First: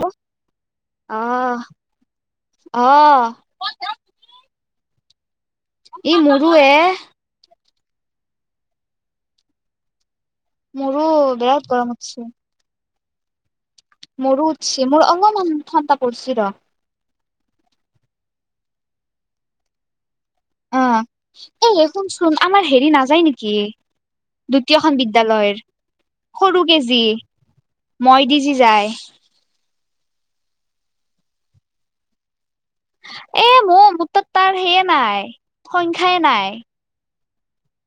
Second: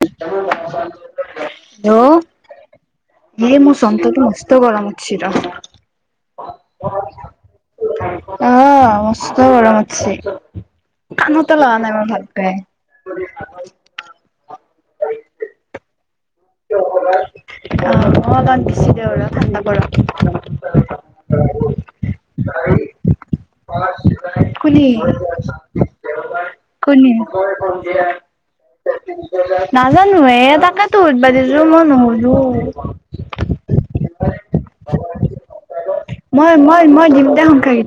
হ্ অ', অ', [unintelligible] চন্তটো মস্ত গৰম উঠচি ৰ। ই মৰু এ অ' মষ্ট গৰম উঠছে। মোৰো কানতে বিৰাট লোৱা গৰম নাই মই ভালকে মোৰ উছে মোৰ অলমান ঠাণ্ডা পৰ্চি ৰ। আহ মই বানধিছিলে আৰু ঠাণ্ডা পৰক অ এ শুনচোন আমাৰ হেৰি নাযায় নেকি কোনে? দ্বিতীয়খন বিদ্যালয়ৰ। সৰু কেজে কোনে? মই দি যি যায়? নাজানো এ তাকাতো উধ বাাদিছো মই নুহুদু এ মোৰ মোৰ তাত তাৰ সেয়ে নাই সংখ্যাই নাই মই মই মই দুতাই সংস [unintelligible] এ [unintelligible]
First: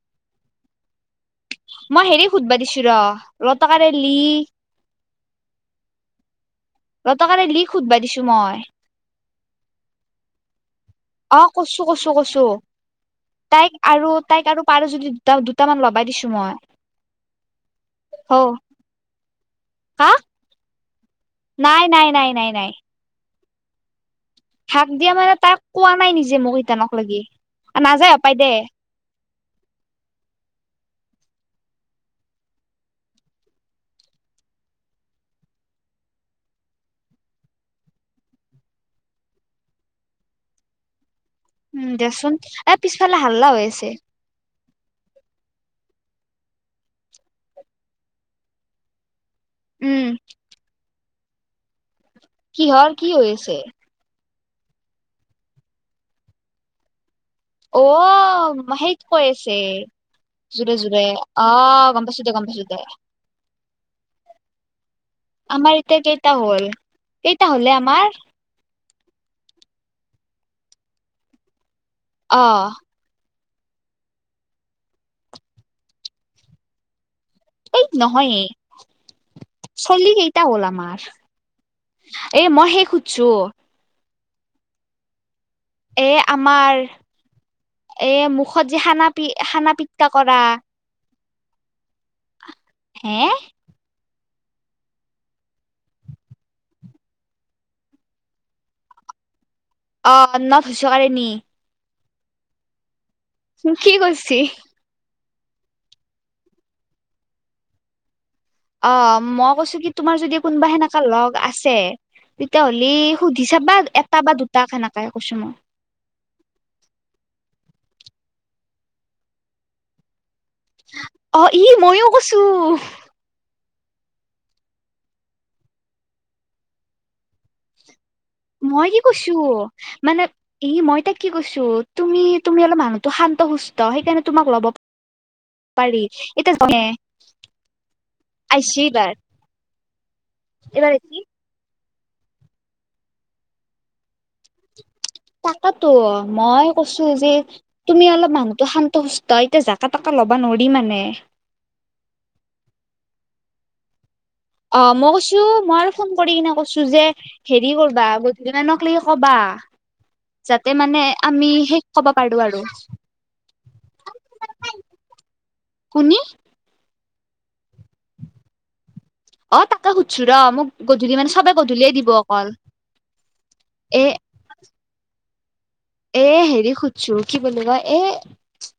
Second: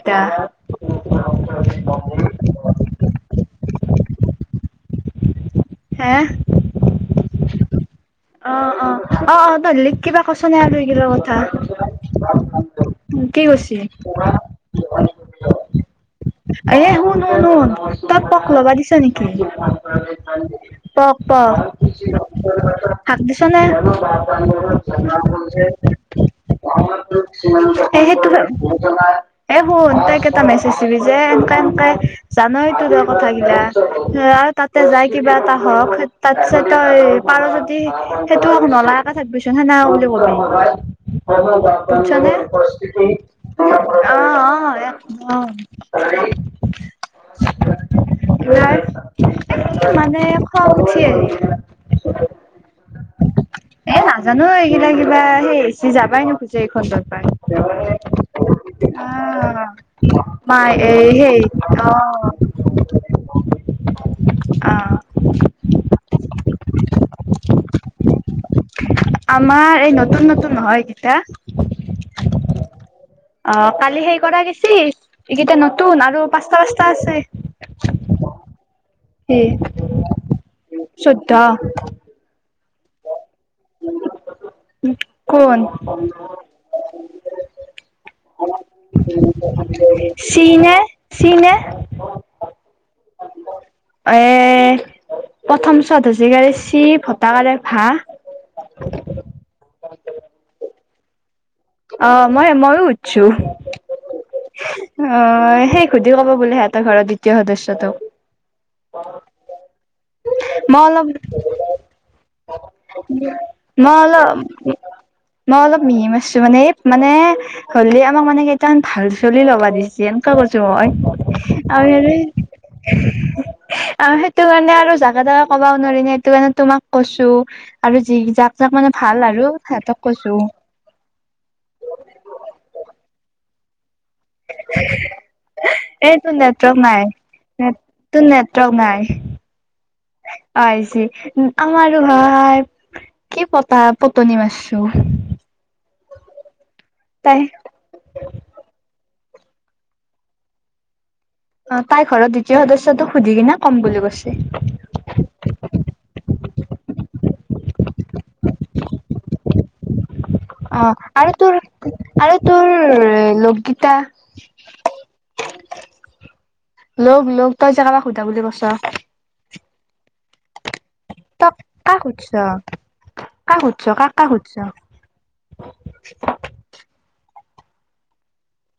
মই হেৰি সোধবা দিছো ৰ ৰতকাৰাৰে লি হা [unintelligible] ৰ ত কাৰে লি সোধবাই দিছো অ মই। অ অ অ দলিক কিবা কছনে আৰু কিল লগত। অ' কৈছো কৈছো কৈছো। কি কৈছে পাৰো যদি দুটা দুটামান লবাই দিছো মই এ শুন শুন শুন। তাক হ পক ল'বা দিছ নেকি কাক পক পক। নাই নাই নাই নাই নাই হাক দিছ নে? হাক দিয়া মানে তাই কোৱা নাই নিজে মোক ইটানক লাগি। নাযায় সেইটো হপাই [unintelligible] [unintelligible] দে এ শুন তাইক এটা মেছেজ দিবি যে এনকা এনকাই জানায় তো তৰ কথাগিলা। তাতে যাই কিবা এটা ধৰক তাৰ পিছত তই পাৰ যদি সেইটো নলাে থাকিবচ সে ন বুলি কব পাৰিম। উম দেচোন বৎস এ নে পিছফালে হাল্লা হৈ আছে অ অ [unintelligible] অ [unintelligible] উম মানে খং উঠি আহি কিহৰ কি হৈ আছে? এ নাজানো এইকেইটা কিবা সেই এচি যাবাই নোখোজে এই খণ্ডৰ পৰা অ' মাহেত কৈ আছে। মাই জুৰে জুৰে এই সেই অ' গম্প পাইছোঁ গম্প পাইছোঁ দে অ আমাৰ এতিয়া কেইটা হ'ল, কেইটা হ'লে আমাৰ? আমাৰ এই নতুন নতুন হয় কেইটা। অ' অ' কালি সেই কৰা গৈছি, এইকেইটা নতুন, আৰু পাঁচটা পাঁচটা আছে। এই নহয় এ, সি চল্লি কেইটা হ'ল আমাৰ? চৈধ্য এ মই সেই খোধছো। কোন? এ আমাৰ এই মুখত যে খানা পি, খানা পিটকা কৰা ফ্ৰি নে? হে? এ, প্ৰথম চ ত হচৌকাৰে চি ভট আকাৰে ভাঁ অ' মানে নত হোচৌকাৰে নি অ' মই ময়ো কি কৰছি? অ', সেই সুধি কব বোলে হেঁতৰ ঘৰৰ দ্বিতীয় সদস্যটো। অ', মই কৈছো কি তোমাৰ যদি কোনোবা মই সেনেকা অলপ লগ আছে তেতিয়া হ'লি সুধি চাবা মই এটা অলপ বা দুটাক সেনেকাই কৈছো মই। মিহি মাৰছো মানে এই মানে, হ'লে আমাক মানে কেইটামান ভাল চলি লবা দিছিল। সেনকে কৈছো মই অ [unintelligible] ই আৰু মইও কৈছো সেইটো কাৰণে আৰু জাকে তাকে কবাও নোৱাৰি ন, সেইটো কাৰণে তোমাক কৈছো আৰু যি যাক যাক মই মানে কি ভাল কৈছো আৰু হেতঁক মানে কৈছো। ই মই তাইক কি কৈছো তুমি, তুমি অলপ মানুহটো শান্ত সুস্থ সেইকাৰণে তোমাক ল'ব। পাৰি এই তোৰ এতিয়া নেট্ৰক জনে নাই, নেত তোৰ আহিছি নেট্ৰক এইবাৰ নাই। অ' এইবাৰ আহিছে কি আমাৰো ভাই, কি পতা পটনি মাৰছো। তাকেতো মই কৈছো যি তাই তুমি অলপ মানুহতো শান্ত সুস্থ, এতিয়া জাকা তাকে ল'বা নোৱাৰি মানে। অ', তাই ঘৰত দ্বিতীয় সদস্যটোক সুধি কিনে কম বুলি কৈছি। অ', মই কৈছো, মই আৰু ফোন কৰি কিনে কৈছো যে হেৰি কৰবা [unintelligible] লৈগি ক'বা। যাতে অ মানে আৰু আমি তোৰ শেষ কবা পাৰো আৰু। লগগীতা কোনি? লগ লগ, তই যে কাবাক সুধা বুলি কছা। অ', তাকে সোধছো ৰ মোক গধূলি মানে [unintelligible] ত, কাক দিব সোধছ, অকল কাক সোধছ, এ কাক কাক সোধছ? এই হেৰিক সোধছো, কি বুলি কয়, এ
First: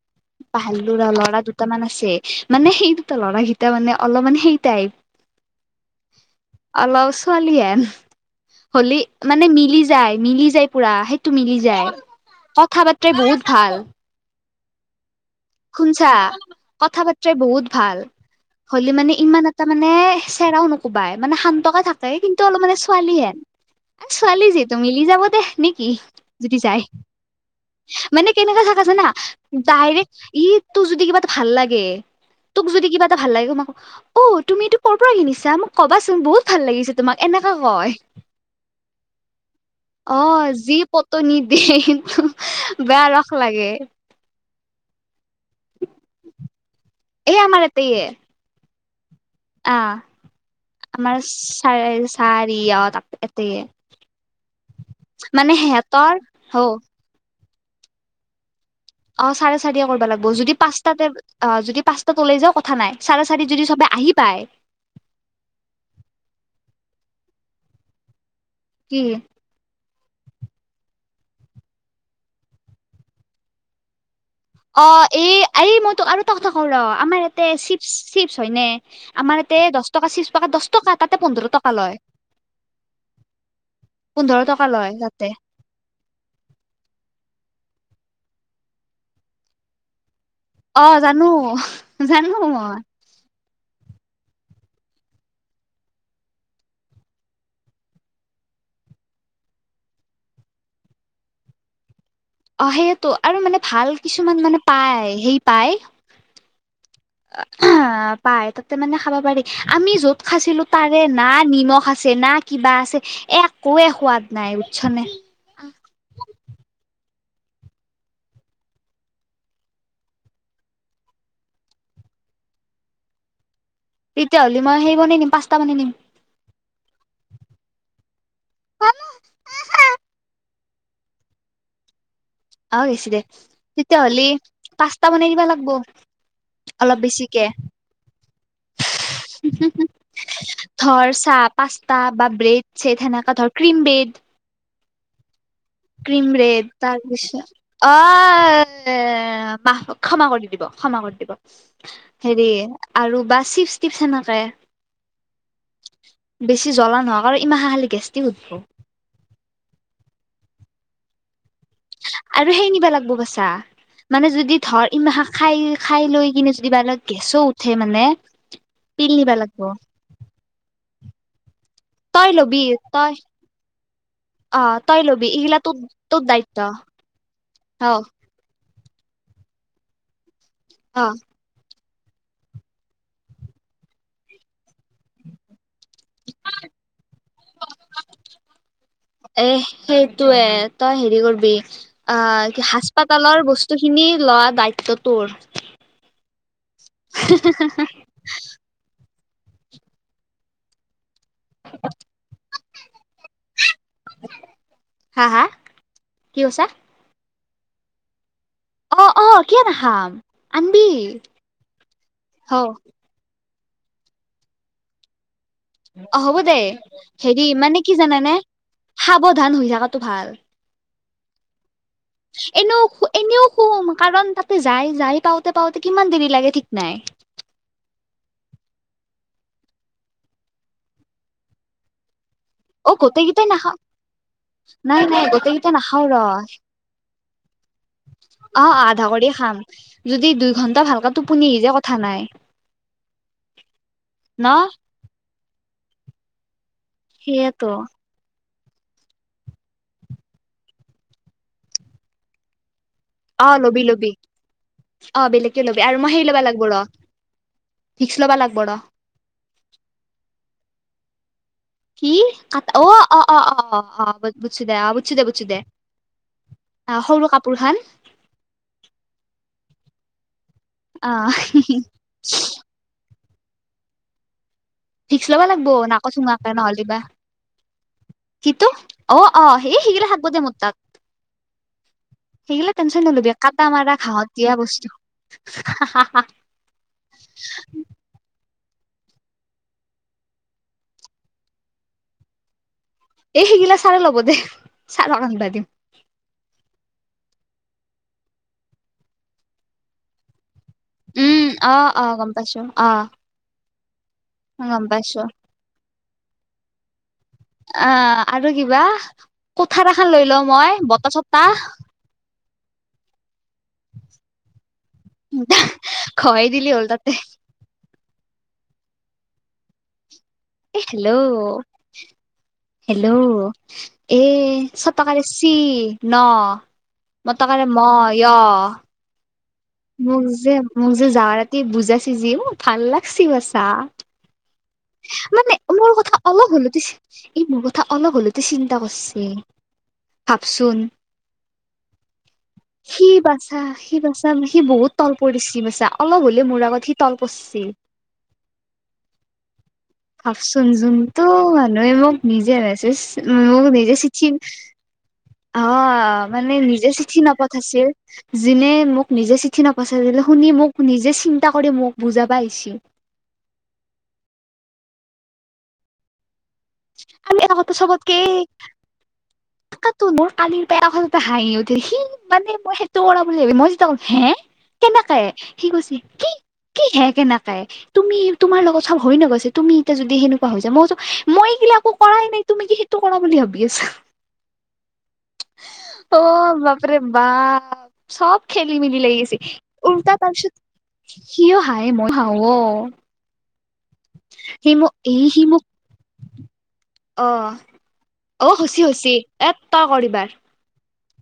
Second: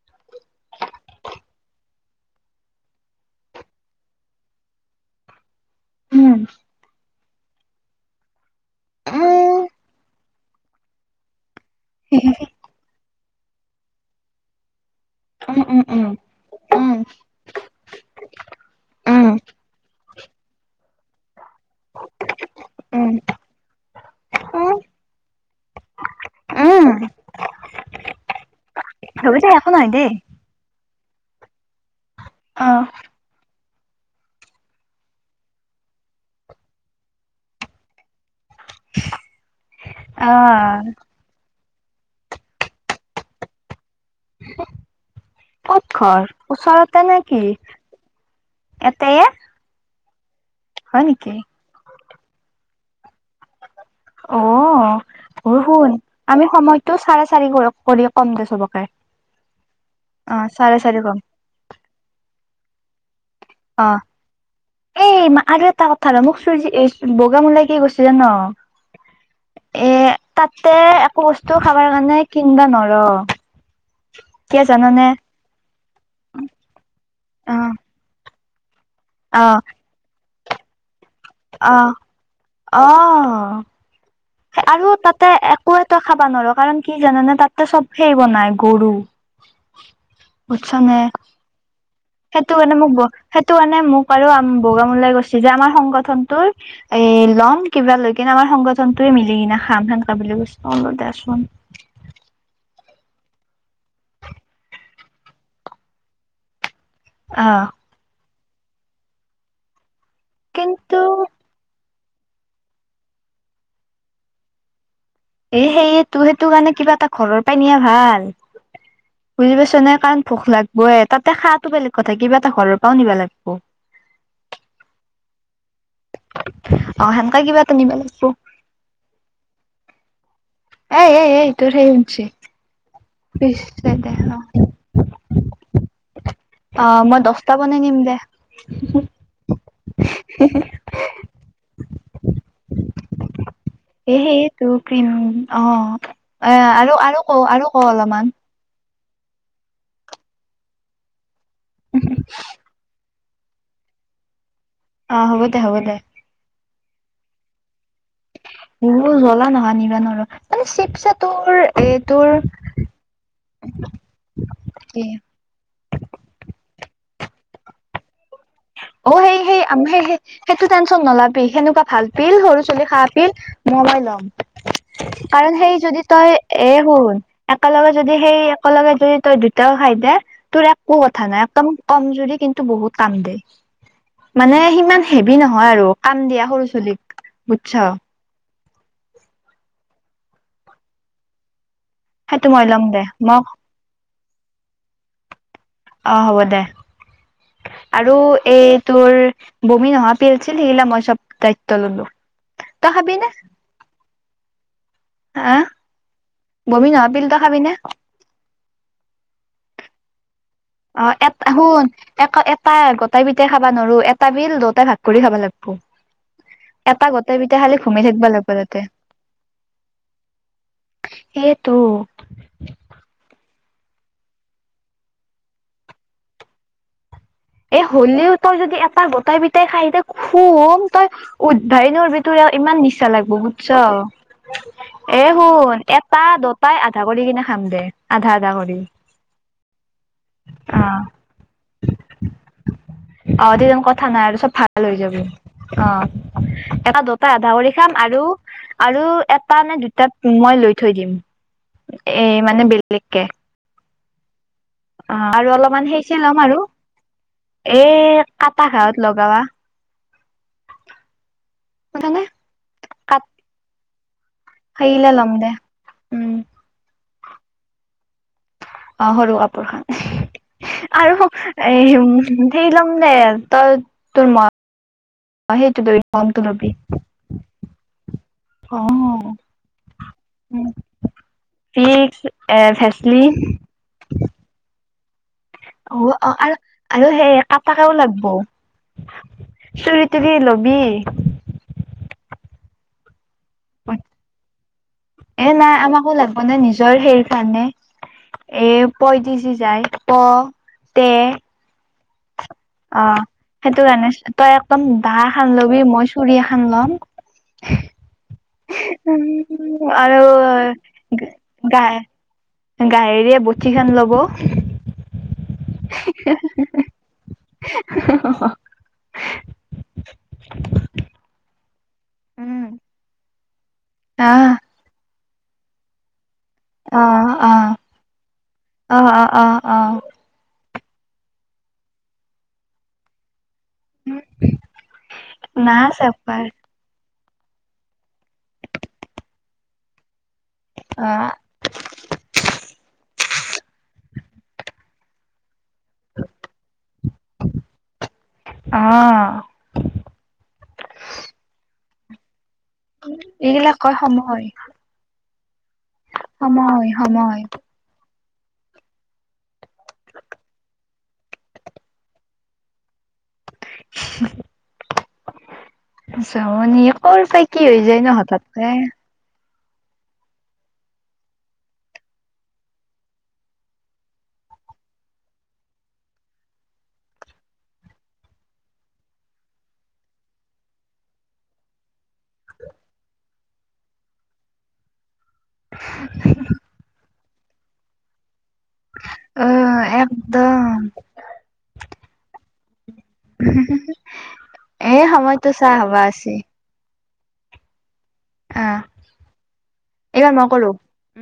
পাহাৰলো ৰ লৰা দুটা মান আছে, মানে সেই দুটা লৰা কেইটা মানে অলপ মান সেই উম টাইপ অলপ ছোৱালিহেন। হলি, মানে উম মিলি যায়, মিলি যায় পুৰা সেইটো মিলি যায়। [inaudible] কথা বাতৰাই বহুত ভাল। উম উম শুনছা, উম কথা বাৰ্তাই বহুত ভাল। হলি মানে উম ইমান এটা মানে চেৰাও নকোবাই, মানে শান্তকে থাক কিন্তু অলপমানে উম ছোৱালী হেন, ছোৱালী উম উম যিহেতু মিলি যাব দে নেকি? যদি যায়, উম মানে কেনেকুৱা জাগা জানা, হ'ব দে একো নহয় ডাইৰেক্ট দেই। ই তোক যদি কিবা এটা ভাল লাগে, অ তোক যদি কিবা এটা ভাল লাগে [unintelligible] অ', তুমি এইটো কৰ' পৰা কিনিছা, মোক ক'বাচোন বহুত ভাল লাগিছে তোমাক, এনেকে কয়। [inaudible] অ', যি পিটনি দেই, বেয়া ৰস লাগে। কত ঘৰ, ওচৰতে এই নেকি, আমাৰ এতেয়ে এতেয়ে? আহ, হয় আমাৰ নেকি? চ চাৰি অ' এতেয়ে। অ মানে বৰষূণ সিহঁতৰ আমি হৌ সময়তটো চাৰে চাৰি বজাত কৰি কম দে চবকে অ চাৰে চাৰি কৰিবা লাগব অ যদি চাৰে চাৰি পাঁচটাতে কম অ যদি পাঁচটাত ওলাই যাও কথা নাই চাৰে চাৰিত যদি অ চবে আহি পায় এই মা আৰু এটা কথা ৰ মোক [unintelligible] বগামোলাই কি কৈছে জান? কি? এ তাতে একো বস্তু খাবৰ কাৰণে কিনবা নৰ কিয় অ জানানে এই এই মই তোক আৰু এটা কথা কওঁ ৰ আমাৰ ইয়াতে অ চিপছ -চিপছ হয় নে? আমাৰ অ য়াতে দহ টকা চিপছ্ পেকাট দহ টকা তাতে পোন্ধৰ টকা অ' লয় অ' পোন্ধৰ টকা আৰু লয় তাতে এক আকো এটা খাবা নোৱাৰো কাৰণ কি জানোনে তাততে চব সেই বনাই গৰু, বুজছানে অ' জানো জানো সেইটো কাৰণে মই। মোক সেইটো কাৰণে মোক আৰু বগামলাই, গৈছে যে আমাৰ সংগঠনটো এ ল'ম কিবা লৈ কিনে আমাৰ সংগঠনটোয়ে মিলি কিনি খাম শান বুলি কৈ দেচোন অ' সেইয়টো আৰু মানে ভাল কিছুমান মানে পায় সেই পায় অ পাই তাতে মানে খাব পাৰি আমি যত খাইছিলো তাতে কিন্তু নাথ নিমখ, আছে না কিবা আছে একোৱে সোৱাদ নাই বুজিছানে এ সেইয় তো সেইটো কাৰণে কিবা এটা ঘৰৰ পৰাই নিয়া ভাল বুজি পাইছ নে কাৰণ ভোক লাগবইে তাতে খাটো বেলেগ কথা কিবা এটা ঘৰৰ পৰাও নিবা লাগিব তেতিয়াহ'লে মই সেই বন নিম পাঁচটা বানে নিম অ' সেনেকা কিবা এটা নিব লাগব এ এ এই তোৰ [unintelligible] আহ গেছি দে পিছে দে তেতিয়াহলে অ পাস্তা, বনাই নিবা লাগবো। অ' মই দছটা বানই নিম দে ধৰ চাহ, পাস্তা, বা ব্ৰেড, ছেদ তেনেকা ধৰ ক্ৰীম ব্ৰেড। ত ক্ৰীম অ ক্ৰীম, এ বেড আৰু আৰু ক তাৰপিছত আৰু ক অলপমান অ' দে বা ক্ষমা কৰি দিব খোজা কৰি দিব হেৰী আৰু বা চিচ [unintelligible] [unintelligible] অ' হ'ব দে হ'ব দে বেছি জ্বলা নহয় কাৰ আৰু ইমান খালি গাষ্টিক উঠব। জ্বলা, নহয় নিবা নোৱাৰো মানে চিপচে তোৰ এ তোৰ আৰু সেই নিবা লাগিব পাইছা মানে যদি ধৰ এ ইম খাই খাই লৈ কিনে যদি ব গেছো, উঠে মানে পিল অ' নিবা সেই সেই লাগব স সেইটো টেনচন নলাবি সেনেকুৱা ভাল তই পিল লবি সৰু চলি খা তই পিল মই লম অ তই লবি কাৰণ এইগিলা সেই তোৰ যদি তোৰ তই দায়িত্ব এ শুন একেলগে অ যদি সেই একেল লগে যদি তই দুটাও খাই দে তোৰ একো অ কথা নাই একদম কমজুৰি কিন্তু বহুত কাম দে মানে সিমান হেভি নহয় আৰু কাম দিয়া সৰু ছোলীক বুজছ এ সেইটোয়ে তই হেৰি কৰিবি সেইটো আহ মই কি ল'ম দে হাস্পাতালৰ, মোক বস্তু খিনি লোৱা দায়িত্ব তোৰ অ' হ'ব দে আৰু এই তোৰ বমি নহা পিল ছিল সিলা মই চব দায়িত্ব ললো তই খাবি নে [inaudible] হা কি কৈছা বমি নহাপিল, এটা খাবি নে অ' অ' কিয় নাখাম আনবি অ' এটা শুন এ হ এটা গোটাই বিটে খাবা নোৱাৰো এটা বিল দুটাই ভাগ কৰি খাব লাগ অ' হ'ব দেই হেৰি খালি মানে কি ঘুমাই থাকিব জাননে লাগব তাতে সাৱধান হৈ থাকাটো ভাল এ ত এনেও এনেও খুম কাৰণ তাতে যাই যাই পাওঁতে পাওঁতে কিমান দেৰি লাগে ঠিক নাই এ হ'লেও তই যদি এটা গোটাই পটাই খাইিতি খুম তই উৎভাই নাৰাৰিবি তোৰ আৰু ইমান অ নিছা গোটেই লাগিব কেইটাই বুজছ নাখাও নাই এ নাই গোটেই কেইটা শুন নাখাও ৰ এটা দটাই আধা কৰি কিনে খাম দে আধা আধা অ কৰি আধা কৰি খাম যদি দুই ঘন্টা অ' ভালকে টোপনি আহি যায় কথা নাই আৰু তিজনন কথা নাই আৰু ন চব ভাল হৈ যাব অ' এটা দুটা আধা সেইয়েতো কৰি খাম আৰু আৰু এটা নে দুটা মই লৈ থৈ দিম এ মানে বেলেগকে অ' ল'বি ল'বি অ' আৰু বেলেগকে ল'বি অলপমান সেই মই সে লম ল'বা আৰু লাগব ৰ এ ভিক্স ল'বা লাগব কাটা ৰ ঘত লগাবা কি, ক, অ', অ', অ', অ', বুছি দে, আহ, সেইগিলা বুছি দে, ল'ম বুছি দে। উম অ, সৰু কাপোৰ খান। অ, সৰু কাপোৰ খান। অ আৰু এ সেই ল'ম দে, তই তোৰ মন ভিক্স ল'ব লাগিব। নকৌ চুঙাকে লবি। নহ'লেবা। কিতু অ', অ', সেই শিগিলা থাকিবই দে, মোৰ তাত। ভিক্স এ সেইগিলা টেনচন ভেচলি নলবি কটা মাৰা ঘাঁহত দিয়া বস্তু। অ, আৰু, আৰু সেই কটাকাও লাগিব। চোৰি, তুৰি লবি। এই সিগিলা ছাৰে ল'ব দে, চাৰক আনবা এ দিম। নাই আমাকো লাগে। মানে নিজৰ সেইৰখানে এৰ পই দি, য, যায়। প তে উম অ', অ', গম পাইচোঁ। অ, সেইটো কাৰণে তই গম একদম দাহ পাইছো এখন লবি, মই চুৰিয়া এখন ল'ম। অ, আৰু কিবা কঠাৰ উম এখন আৰু লৈ লওঁ, মই বতাহ, চতাহ [inaudible] গায়ৰিয়ে বঠি খন, ল'ব। ঘঁহি দিলি হ'ল তাতে [unintelligible] এ, হেল্ল', উম। হেল্ল', এ আহ শতকালশি ন অ', অ', অ', অ', অ', অ'। মোক যে, মোক যে, যাৱ ৰাতিয় বুজাইছেি যি মোক ভাল লাগছে বাচা। উম। মানে মোৰ কথা অলপ হলোতে এই মোৰ কথা অলপ হলোতে চিন্তা কৰছে, ভাবচোন। অ', [inaudible] সি বাচা, সি বাচা, সি বহুত তল পৰিছে, সি বচা অলপ হলেও মোৰ আগত সি, তল পৰি ছিল। অ'। ভাবচোন জনটো মানুহে মোক নিজে ৰেচ উম মোৰ এইগিলাক নিজে কয় চিঠি। সময়, অ, মানে সময়, নিজে চিঠি সময় নপঠাইছিল। যিনে মোক নিজে চিঠি নপাইছে, শুনি মোক নিজে চিন্তা কৰি মোক বুজাব আহিছিল। [unintelligible] জমনি কৰ আৰু পা এটা কি কথা হৈ যায় ন হঠাতে। তাকেটো, মোৰ কালিৰ পাই এতে হাঁহি উঠিল সি মানে মই সেইটো কৰা বুলি ভাবি মই যেতিয়া কম হে কেনেকে, সি কৈছে কি? কিহে, কেনেকে তুমি তোমাৰ লগত চব হৈ নে গৈছে, তুমি এতিয়া যদি সেনেকুৱা হৈ যায় মই কৈছোঁ মই এইবিলাক একো কৰাই নাই, তুমি কি সেইটো কৰা বুলি ভাবি আছা। অ, বাপৰে, বাপ। চব খেলি-মেলি লাগি গৈছে, অ উলটা তাৰ একদম পিছত সিও হায়ে, মই হাঁহো, অ। সি মোক এই সি সি সময়তো মোক চাহ খাব আছে। অ', অ', হৈছি, হৈছি এ, তই কৰ এইবাৰ এবাৰ। মই কৰোঁ। উম।